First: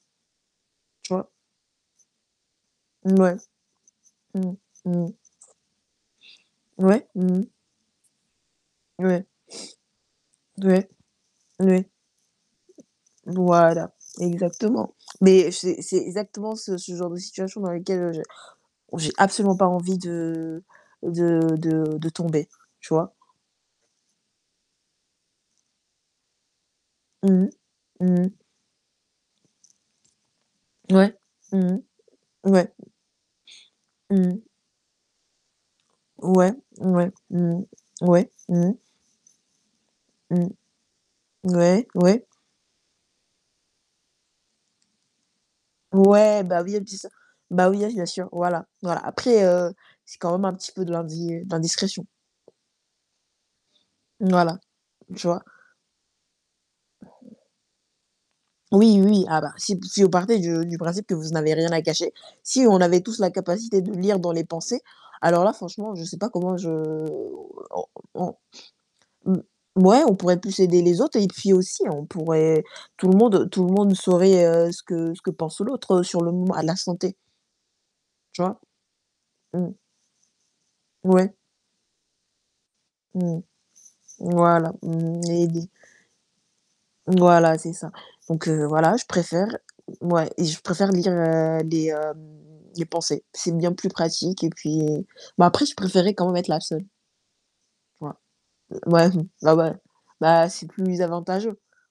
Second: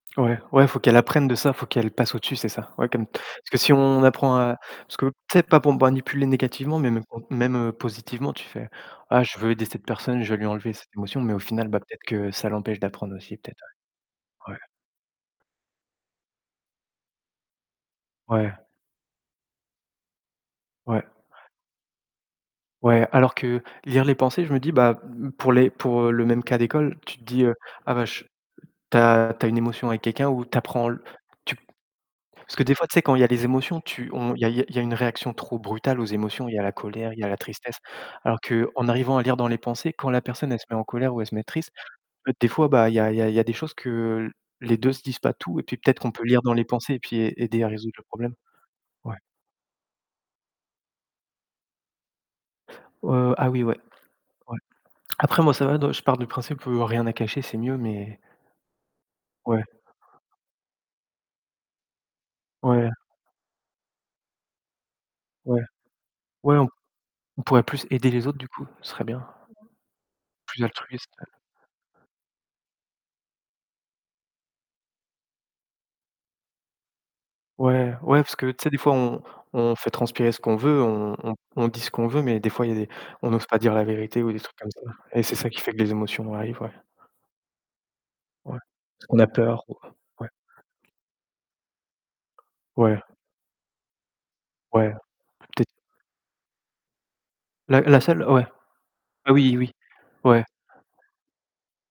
Ouais, ouais, il faut qu'elle Tu vois? apprenne de ça, il faut qu'elle passe au-dessus, c'est ça. Ouais comme Ouais. parce que si on apprend Mmh mh. à parce que Mmh mh. peut-être pas pour manipuler négativement, mais Ouais, même quand mmh mh. même positivement, tu fais: «Ah, Ouais. je veux aider cette personne, je vais lui enlever Oui, cette émotion», mais au final, bah, oui. peut-être que ça l'empêche d'apprendre aussi, peut-être, Voilà. ouais, ouais. Exactement, mais c'est c'est exactement ce ce genre de situation dans lesquelles j'ai Ouais. où j'ai j'ai absolument pas envie de Ouais. de de de tomber. Tu Ouais, vois? alors que lire les pensées, je me dis, bah, mmh, pour les pour le même cas d'école, tu te dis, Mmh. heu, «ah bah, Mmh je mh. tu as tu as une émotion avec quelqu'un ou tu apprends Ouais. tu» Mmh mh. parce que ouais. des fois tu sais, quand il y a les émotions, tu Mmh on mh. il y a il y a une réaction trop brutale aux émotions. Ouais, Il y a la ouais, colère, il y a la Mmh mh. tristesse. Ouais, Alors mmh mh. qu'en arrivant à lire dans les pensées, quand la Mmh mh. personne elle se met en colère ou elle se met triste, tu Ouais, ouais. peux des fois, bah, il y a il y a il y a des choses que les 2 se disent pas tout et puis peut-être, qu'on peut lire Ouais, dans bah les oui, un pensées petit et ça. puis aider à Bah oui, hein, résoudre le bien sûr, problème, voilà, voilà. ouais. Après heu, c'est quand même un petit peu de l'indi l'indiscrétion. Heu, ah oui, ouais, Voilà, ouais. tu Après vois? moi ça va, de je pars du principe que rien à cacher, c'est mieux, mais Oui, oui, ah bah, Ouais. si si vous partez de du principe que vous n'avez rien à cacher, si on Ouais. avait tous la capacité de lire dans les pensées, alors là, Ouais, franchement, je sais pas comment ouais, je on pourrait on plus aider les on autres du coup, ce serait bien. mmh, ouais, on pourrait plus Plus aider les altruiste, autres heu et puis aussi on pourrait tout le monde tout le monde saurait, heu, ce que ce que pense l'autre sur le moment à l'instant T. Ouais, ouais parce Tu que tu vois? sais des fois, on Mmh on mh. fait transpirer ce qu'on veut, on Ouais. on on dit ce qu'on veut, mais des fois il y a des on Mmh mh. n'ose pas dire la vérité ou des trucs Voilà, comme ça mmh et mh, c'est ça qui aider. fait que les émotions arrivent, ouais. Voilà, c'est ça donc Ouais, heu, voilà, je parce qu'on a préfère peur, ou heu ouais ouais. et je préfère lire, heu, les, hem, les Ouais. pensées. C'est bien plus pratique et puis Ouais, bah, après, peut-être je préférais quand même être la seule. La la Ouais. seule ouais Heu, ouais, mmh, ah bah oui, oui, ouais. ouais. Bah, c'est plus avantageux.